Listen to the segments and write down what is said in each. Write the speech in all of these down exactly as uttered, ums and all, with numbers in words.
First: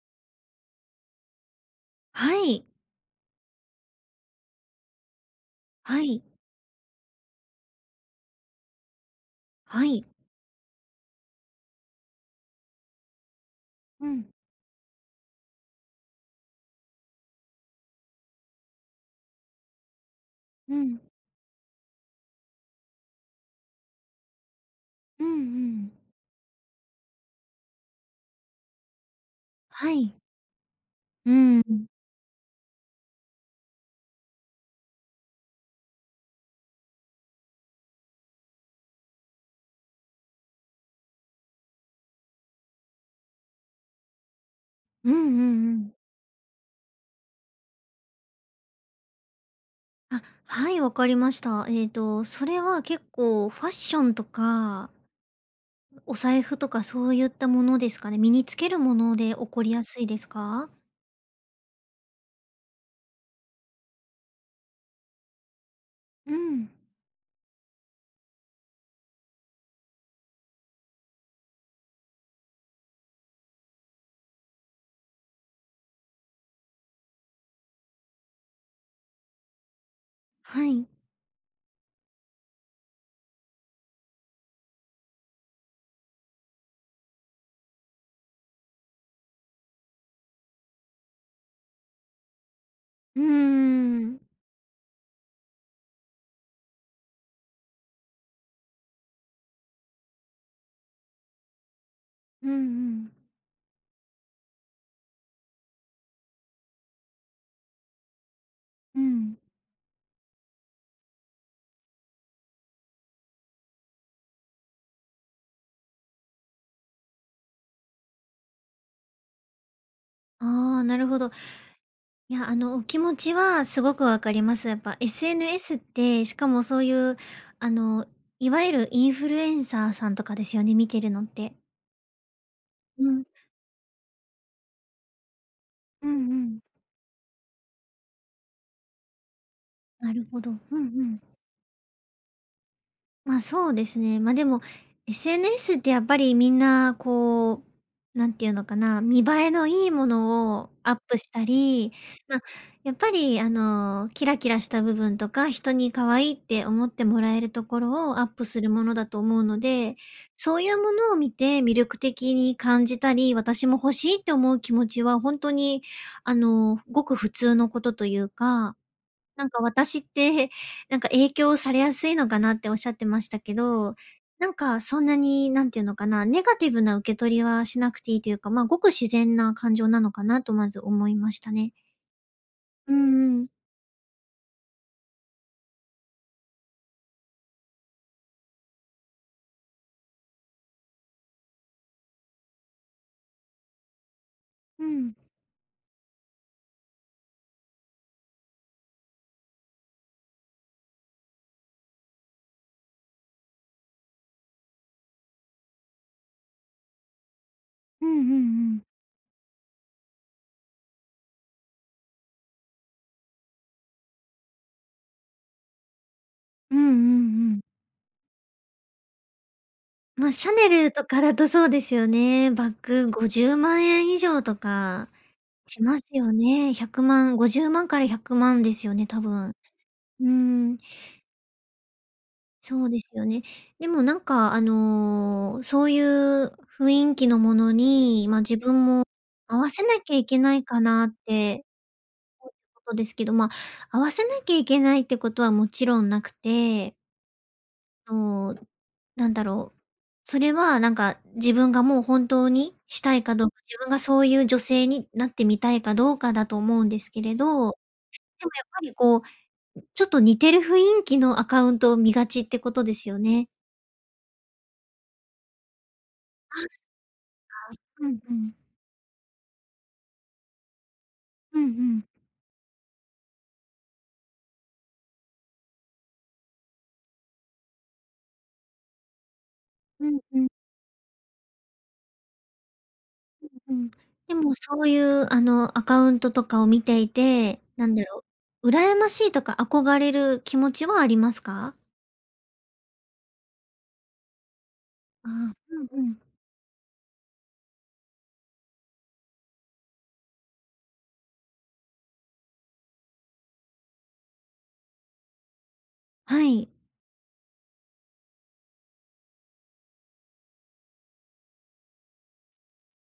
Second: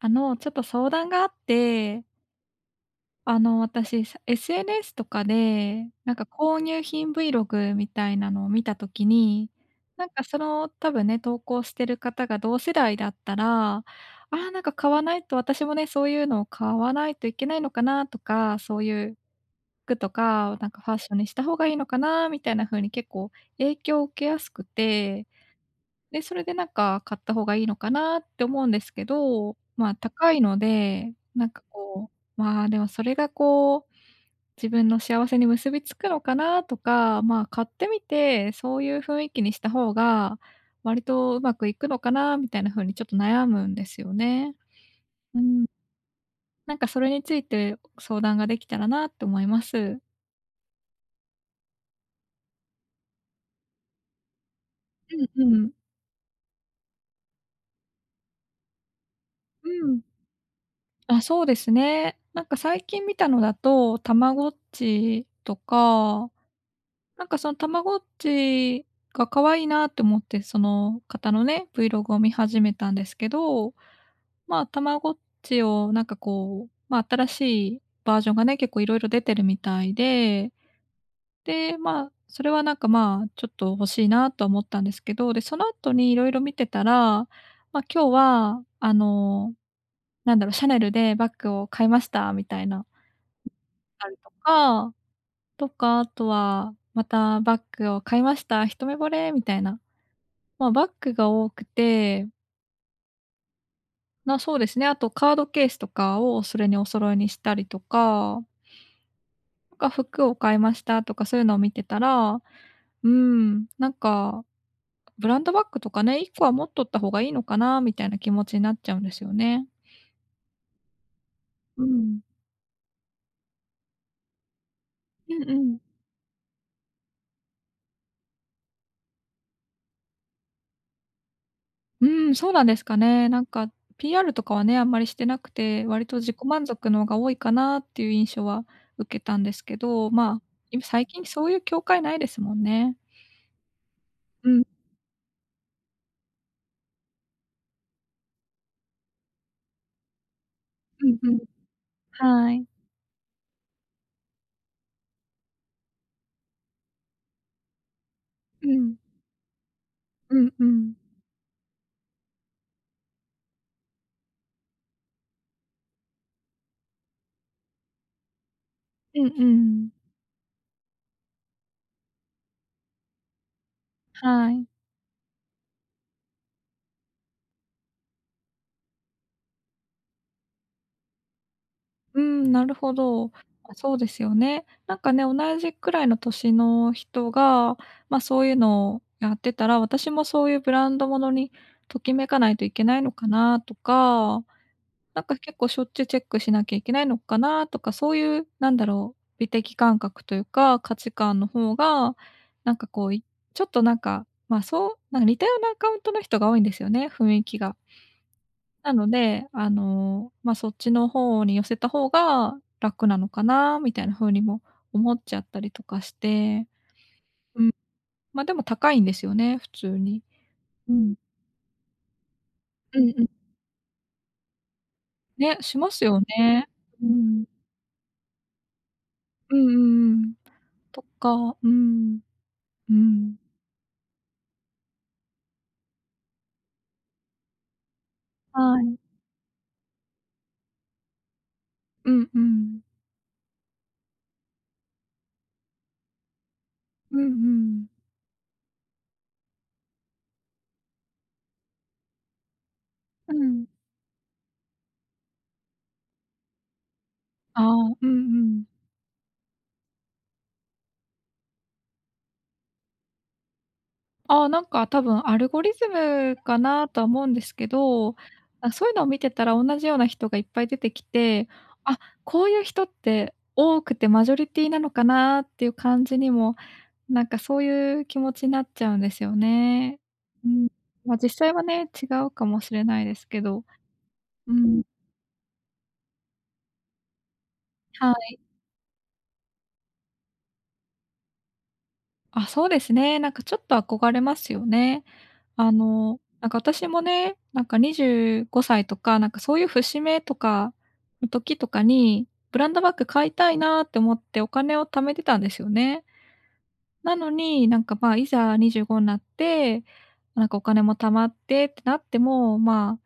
あの、ちょっと相談があって。はい。あの私、さ、SNS とかで、はなんかい。購入品 Vlog みたいなのを見た時に、はい。なんかその、多分ね、投稿してる方が同世代だったら、あうん。あなんか買わないと私もね、そういうのを買わないといけないのかなとか、そういう、服とかをなんうかファッん。ションにした方がいいのかなみたいな風に結構影響を受けやすくうて、んうん。で、それでなんか買った方がいいのかなって思うんですけど、まはあい。高いので、うなんーかん。こう、まあでもそれがこう、自分の幸せに結びつくのかなとか、まあ買ってみて、そういう雰囲気にした方が、割とうまくいくのかなみたいな風にちょっと悩むんですよね。うんううんん。うん。なんかそれについて相談ができたらなって思います。あ、はい、わかりました。ええと、それは結構ファッションとかうんうん。お財布とかそういったものですかね、身に着けるもので起こうりやすん。いですか？あ、そうですね。なんか最近見たのだと、たまごっちとか。うん。なんかそんたまごっちが可愛いなって思って、その方のね、Vlog を見始めたんですけど。まあ、たまごっちをなんかこう、ま、新しいバージョンがね、結構色々出てるみたいで。はい。で、まあ、それはなんかまあ、ちょっと欲しいなとは思ったんですけど、でその後に色々見てたら、まあ、今日はあの、なんだろ、シャネルでバッグを買いましたみたいな。うーたりん。とか、とかあとは「またバッグを買いました、一目惚れ！」みたいな。ま、バックが多くて。うんうん。ま、そうですね、あとカードケースとかをそれにお揃いにしたりとかうん。なんか服を買いましたとかそういうのを見てたら、うん、なんか、ブランドバッグとかね、一個は持っとった方がいいのかな、みたいな気持ちなっちゃうんですよね。ああ、なるほど。うん。いや、あの、お気持ちはすごく分かります。やっぱうんう SNS っん。て、しかもそういう、あの、いわゆるインフルエンサーさんとかですよね、見てるのって。うーん、そうなんですかうん。ね。なんか PR とかはね、あんまりしてなくて、割うんと自う己ん。満足のが多いかなっていう印象は受けたんですけど。なるまほあ、ど、うん今う最ん。近そういう境界無いですもんね。まあ、そうですね。ま、でうもん。SNS ってやっぱりみんなこう、何て言うのかな、見栄えの良いものをアッうプんうしん。たり、ま、はい。やっぱりあの、キラキラした部分とか、人に可愛いって思ってもらえるところをアップすうるものん。だと思うので、うんそうういうもん。のを見て魅力的に感じたり、私も欲しいって思う気持ちはほんとにあの、ふごく普通のことと言うか。うん、うーなんかん。私ってなんか影響されやすいのかなっておっしゃってましたけど、なはんい。かそんなに、何て言うのかな、ネガティブな受け取りはしなくていいというか、ま、ごく自然な感情なのかなと、まず思いましたね。うん、なるうほど。んうん。あ、そうですよね。なんかね、同じくらいの歳の人が、ま、そういうのをやってたら、私もそういうブランドものにときめかないといけないのかなとか、うん。なんか結構しょっちゅうチェックしなきゃいけないのかなとか、そういうなんだろう、美的感覚というか、価値観の方が、なんかこういちょっとなんか、ま、そう、なが似たようなアカウントの人が多いんですよね、雰囲気が。うんうんうん。なので、あの、ま、そっちの方に寄せた方が楽なのかな、みたいな風にも思っちゃったりとかして。うんうんうん。うん。ま、でも高いんですよね、普通に。ま、シャネルうとん。かだとそうですよね。バッうグん、ごう。じゅうまんえん以上とかね、ししまますすよよね。ね。ひゃくうまんん。ごじゅうまんからひゃくまんですよね？多分。うんうんううん。ん。とっか、うん。そううですよん。ね。でもなんかあの、そういう雰囲気のものに、ま、自は分い。も合わせなきゃいけないかなって、うんうん。お事ですけどですけど、ま、合わせなきゃいけないってことはもちろんなくてうんうん。と、何だろう、それはなんか、自分がもう本当にしたいうかどうか、ん。自分がそういう女性になってみたいかどうかだと思うんですけれど、ああ、うんうでもやん。っぱりこう、ちょっと似てる雰囲気のアカウントを見がちってことですよね？ああ、なんか、多分アルゴリズムかなとは思うんですけ [unintelligible] うど、んうん。あ、そういうのを見てたら同じような人がいっぱい出てきて、うんうあ、ん。こういう人って多くてマジョリティなのかなっていう感じにも、なんか、そういう気持ちなっちゃうんですよね。うんううん。ーん。まあ、実際はね、違うかもしれないですけうど。んうん。でうもそん。ういう、あの、アカウントとかを見ていて、なんだはろい。う、羨ましいとか憧れる気持ちはありますか？あ、そうですね。なんか、ちょっと憧れますよね。ああ、あうんうん。の、なんか、私もね、なんか、にじゅうごさいとか、なんか、そういう節目とかの時とかにブランドバッグ買いたいなって思ってお金を貯めてたんですよね。はい。なのに、なんか、まあ、いざにじゅうごになって、なんか、お金も貯まってってなっても、まあ、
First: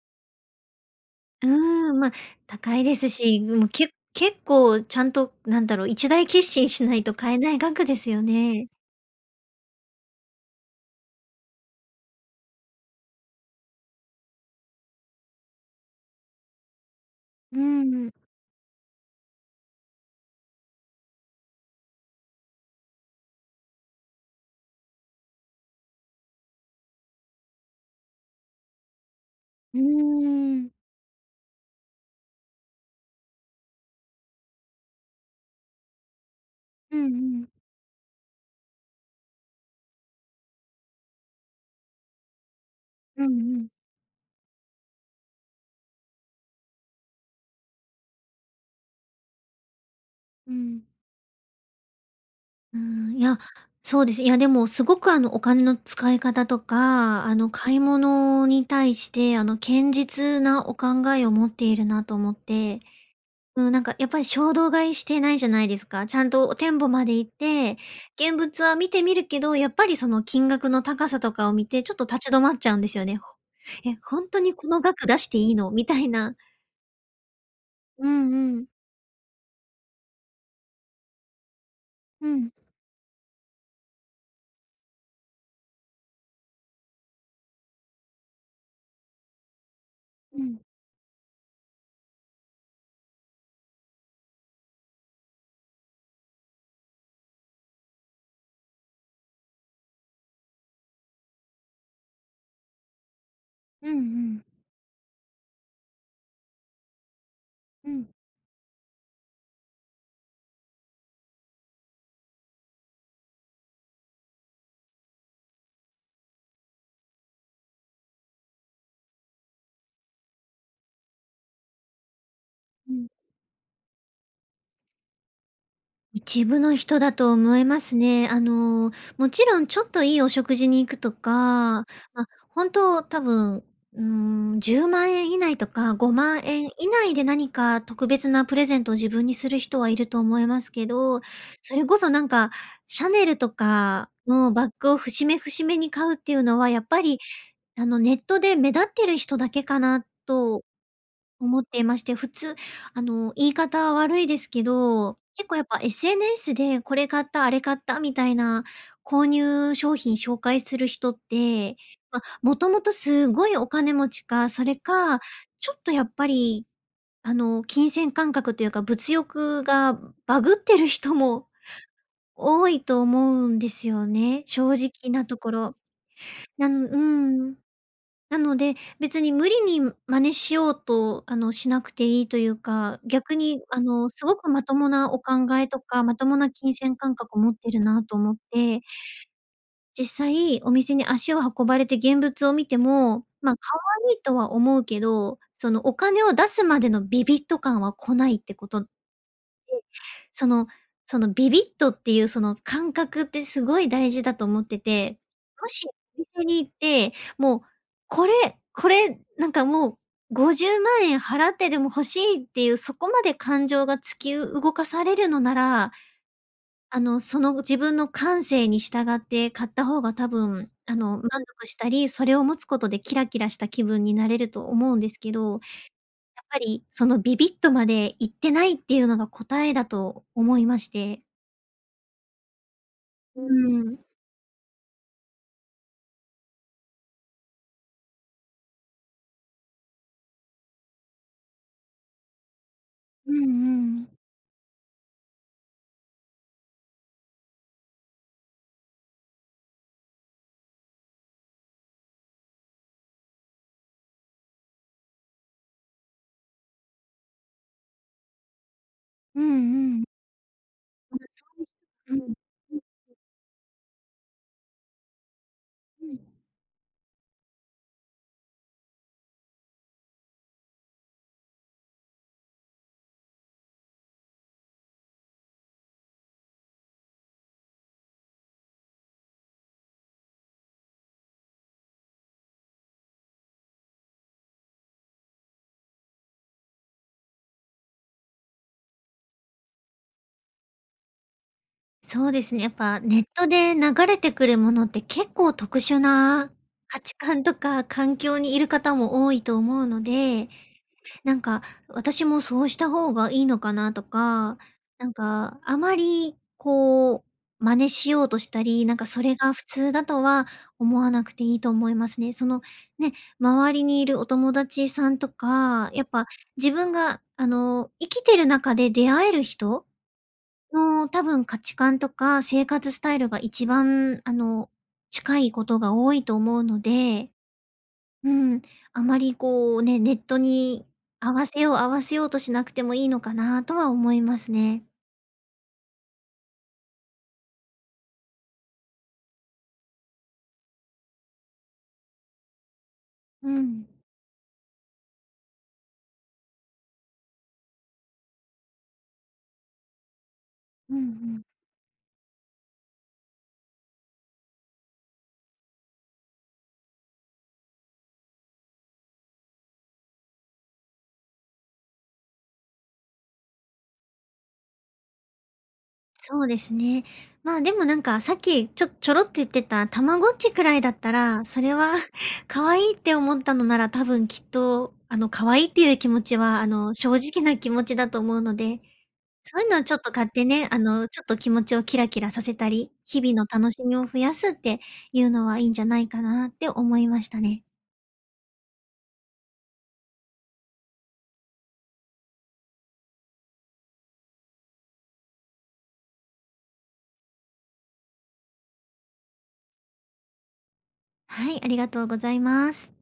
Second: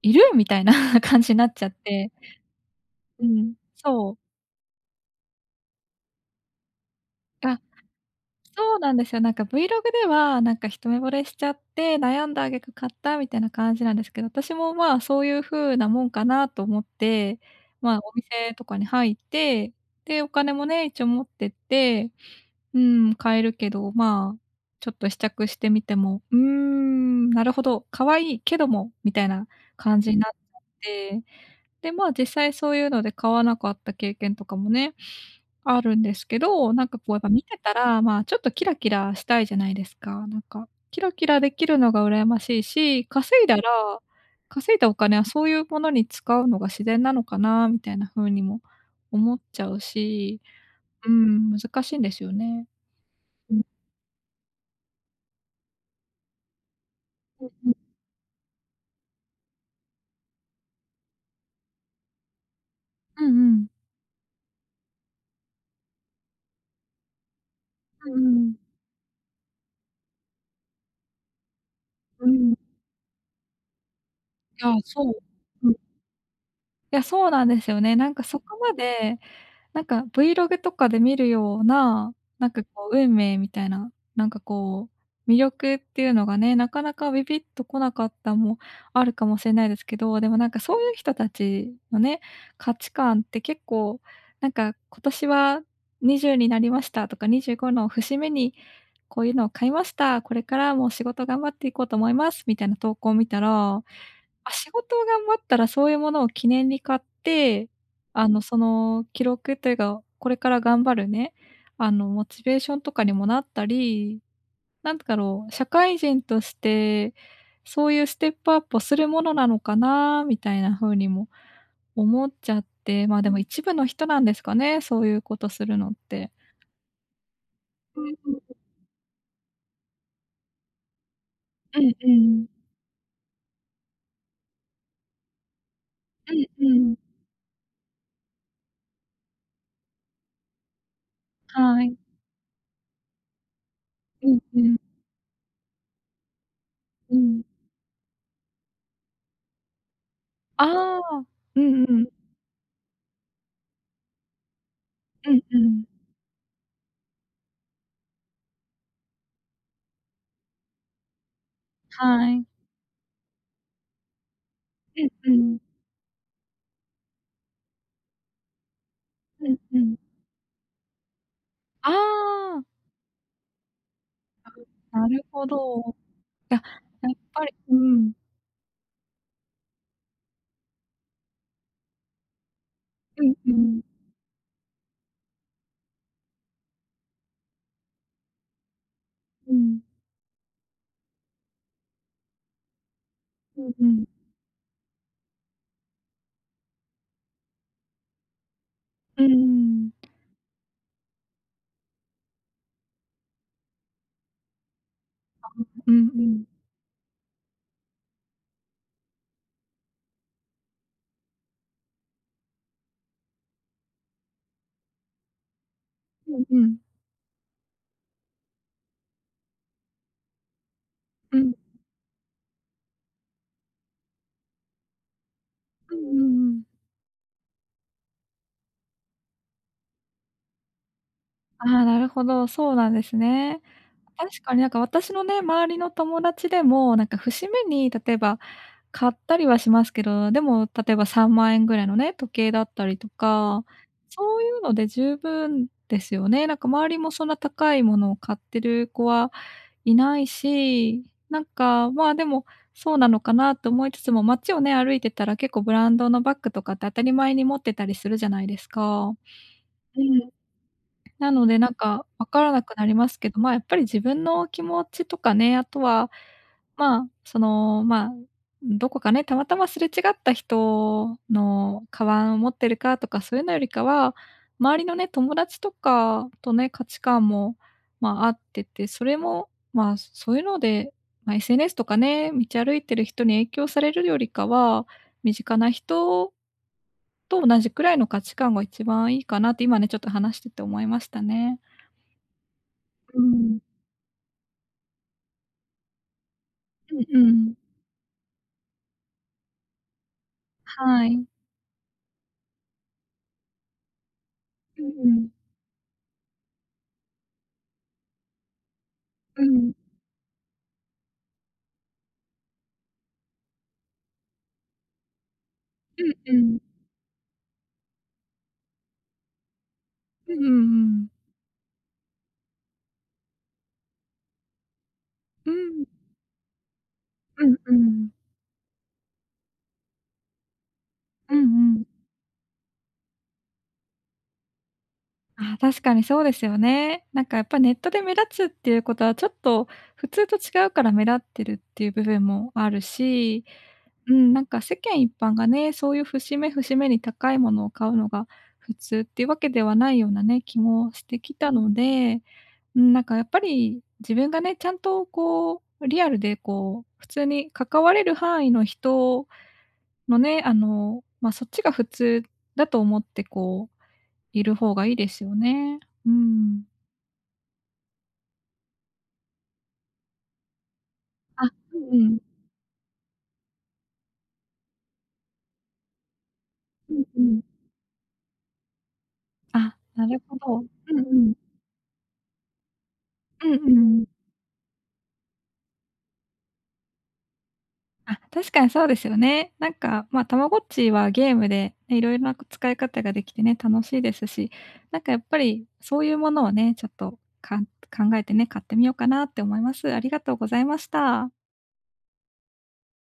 いる？みたいな感じになうっちゃっーん、まあ、て。高いですうし、ん、もうけそう。結構ちゃんと、なんだろう、一大決心しないと買えないあ、額ですよね。そうなんですよ、なんか vlog ではなんか一目惚れしちゃって悩んだ挙句買ったみたいな感じなんですけど、私もまあそういう風なもんかなと思って、うーまあん。お店とかに入って、でお金もね、一応持ってって、うーん、買えるけどまあちょっと試着してみても、「うーん、なるほど、可愛いけども」みたいなうー感じになっちゃっん。て、でまあ実際そういうので買わなかった経験とかもね。あるんですけど、なんうかんこうやっぱ見うん。てたら、まあちょっとキラキラしたいじゃないですか、なんか、キラキラできるのが羨ましいし、う稼いんだうん。ら、稼いだお金はそういうものに使うのが自然なのかなみたいな風にも、思っちゃうし、うん。うん、難しいんですよね。うん、いや、うん。そうです。いや、でもすごく、あの、お金の使い方とか、あの、買い 物に対してあの堅実なお考えを持っているなと思って、うんうん。うん、なんか、やっぱり衝動買いしてないじゃないですか。ちゃんと店舗まで行ってうん現うん。物は見てみるけど、やっぱりその金額の高さとかを見てちょっとう立ち止まっん。ちゃうんですよね。ほえ、本当にこあ、の額そう。出していいの？うん。みたいな。いや、そうなんですよね。うなんか、んそこうん。まで、なんか、vlog とかで見るような、うなんん。かこう、運命みたいな、なんかこう、魅力っていうのがね、なかなかビビッとこなかったもあるかもしれないですけど、でも、うなんか、ん。そういう人たちのね、価値観って結構、なんか、今年はにじゅうになりましたとかにじゅうごの節目にこういうのを買いました、これからもう仕事頑張っていこうと思います、みたいな投稿を見たら、まうんうん。あ、仕事を頑張ったらそういうものを記念に買って、うん。あの、その記録っていうか、これから頑張るね、あの、モチベーションとかにもなったり、なんだろう、社会人として、そういうステップアップをするものなのかなみたいな風にも思っちゃっうて、ん。まあ、でも一部の人なんですかね。そういうことするのって。一部の人だと思いますね。あ の、もちろんちょっといいお食事に行くとか、うま、んうん。本当多分じゅうまんえん以内とかごうまんんえんう以ん。内で何か特別なプレゼントを自分にする人はいると思いますけど、そはれい。こそ、なんか、シャネルとかうんのうバッん。グを節目節目に買うっていうのはやっぱうり、ん。あの、ネットで目立ってる人だけかなとああ。思うってんいうましん。て、普通、あの、言い方悪いですけど、うん結構うやっぱん。SNS でこれ買ったあれ買ったみたいな購入商品紹介する人って、まあ、はい。もともとすごいお金持ちか、それかうんうん。ちょっとやっぱり、あの、金銭感覚というか物うん欲うがん。バグってる人もああ。多いと思うんですよね。正な直るなとほころ。ど。いや、なんうーやっぱり、ん。うん。なので、別に無理に真似しようと、あの、しなくていいというか、うん逆うに、あん。の、すごくまともなお考えとかまともな金銭感覚を持ってるなと思って。うん。実際、お店に足を運ばれて現物を見ても、まあ、うん可うん。愛いとは思うけど、その、お金を出すまでのビビッと感は来ないってこと。で、うーん。そのそのビビッとっていうその感覚ってすごい大事だと思ってて、あ、もしうんうんおう店ん。に行って、もうこれこれ、なんか、もうごじゅうまんえん払ってでも欲しいっていうそこまで感情が突き動かされるのなら、うんうん。あの、その自分の感性に従って買った方が多分、あの、満うん。足したり、それを持つことでキラキラした気分になれると思うんですけど、やっうんうんうぱん。り、そのビビッとまでいってないっていうのが答えだと思いまして。ああ、なるほど、そうなんですうね。ーん。確かになんか、私のね、周りの友達でも、なんか、節目に例えば買ったりはしますけど、でも例えばさんまんえんぐらいのね、時計だったりとうんうか、ん。そういうので十分ですよね。なんか、周りもそんな高いものを買ってる子はいないし、なんか、まあでも、そうなのかなと思いつつも、街をね、歩いてたら結構ブランドのバッグとかって当たり前に持ってたりするじゃないですか。うんううん。ん。なのでなんか、うん。分からなくうん。なりますけど、まあやっぱり、自分の気持ちとかね、あとうは、ん。まあ、そのまあ、どこかね、たまたますれ違った人の鞄を持ってるかとかそういうのよりかは、周りのね、友達とかとね、価値観も、まあ、あってて、それもまあ、そういうので、まあ SNS とかね、道歩いてる人に影響されるよりかは、身近な人と同じくらいの価値観が一番いいかなって今ね、ちょっと話してて思いましたね。そうですね、やっぱうネットん。で流れてくるものって結構、特殊なう価ん値う観とん。か環境にいる方も多いと思うので、はい。なんか、私もそうした方がいいのかなとか、うんうなんん。か、あまりこう真似しようとしたり、なんか、それうが普ん。通だとは思わなくていいと思いますね。その、ね、周りにいるお友達さんとか、うやっんぱうん。自分があの、生きてる中で出会える人う、うんうのん。多分、価値観とか生活スタイルが一番あの、近ういことん。が多いと思うので。うんうん。うん、あまりこうね、ネットに合うんわせよううん。合わせようとしなくてもいいのかなとは思いますね。ああ、確かにそうですよね。なんかやっぱネットで目立つっていうことはちょっと普通と違うから目立ってるっていう部分もあるし、うん。うーん、なんか世間一般がね、そういう節目節目に高いものを買うのが、普通っていうわけではないようなね、気もうんうしてきん。たので、うーん、なんかやっぱり、自分がね、ちゃんとこう、リアルでこう、普通に関われる範囲の人のね、あのまあ、そっちが普通だと思ってこう、いる方がいいですよね。うーそうでん。すね。まあ、でもなんかさっきちょちょろっと言ってたたまごっちくらいだったあ、らそれうはんうん。可愛いって思ったのなら多分きっとあの、可愛いっていう気持ちはあうの、ん正う直ん。な気持ちだと思うのでそういうあ、のはちょっなとる買っほてど。ね、あうんうのちょっん。と気持ちをキラキラさせたり、日々のうんう楽しみをん。増やすっていうのはいいんじゃないかなって思いましたね。あ、確かにそうですよね。なんかまあ、たまごっちはゲームで、いろいろな使い方ができてね、楽しいですし、なんかやっぱりそういうものをね、ちょっとかん考えてね、買ってみようかなって思います。ありがとうございました。はい、ありがとうございます。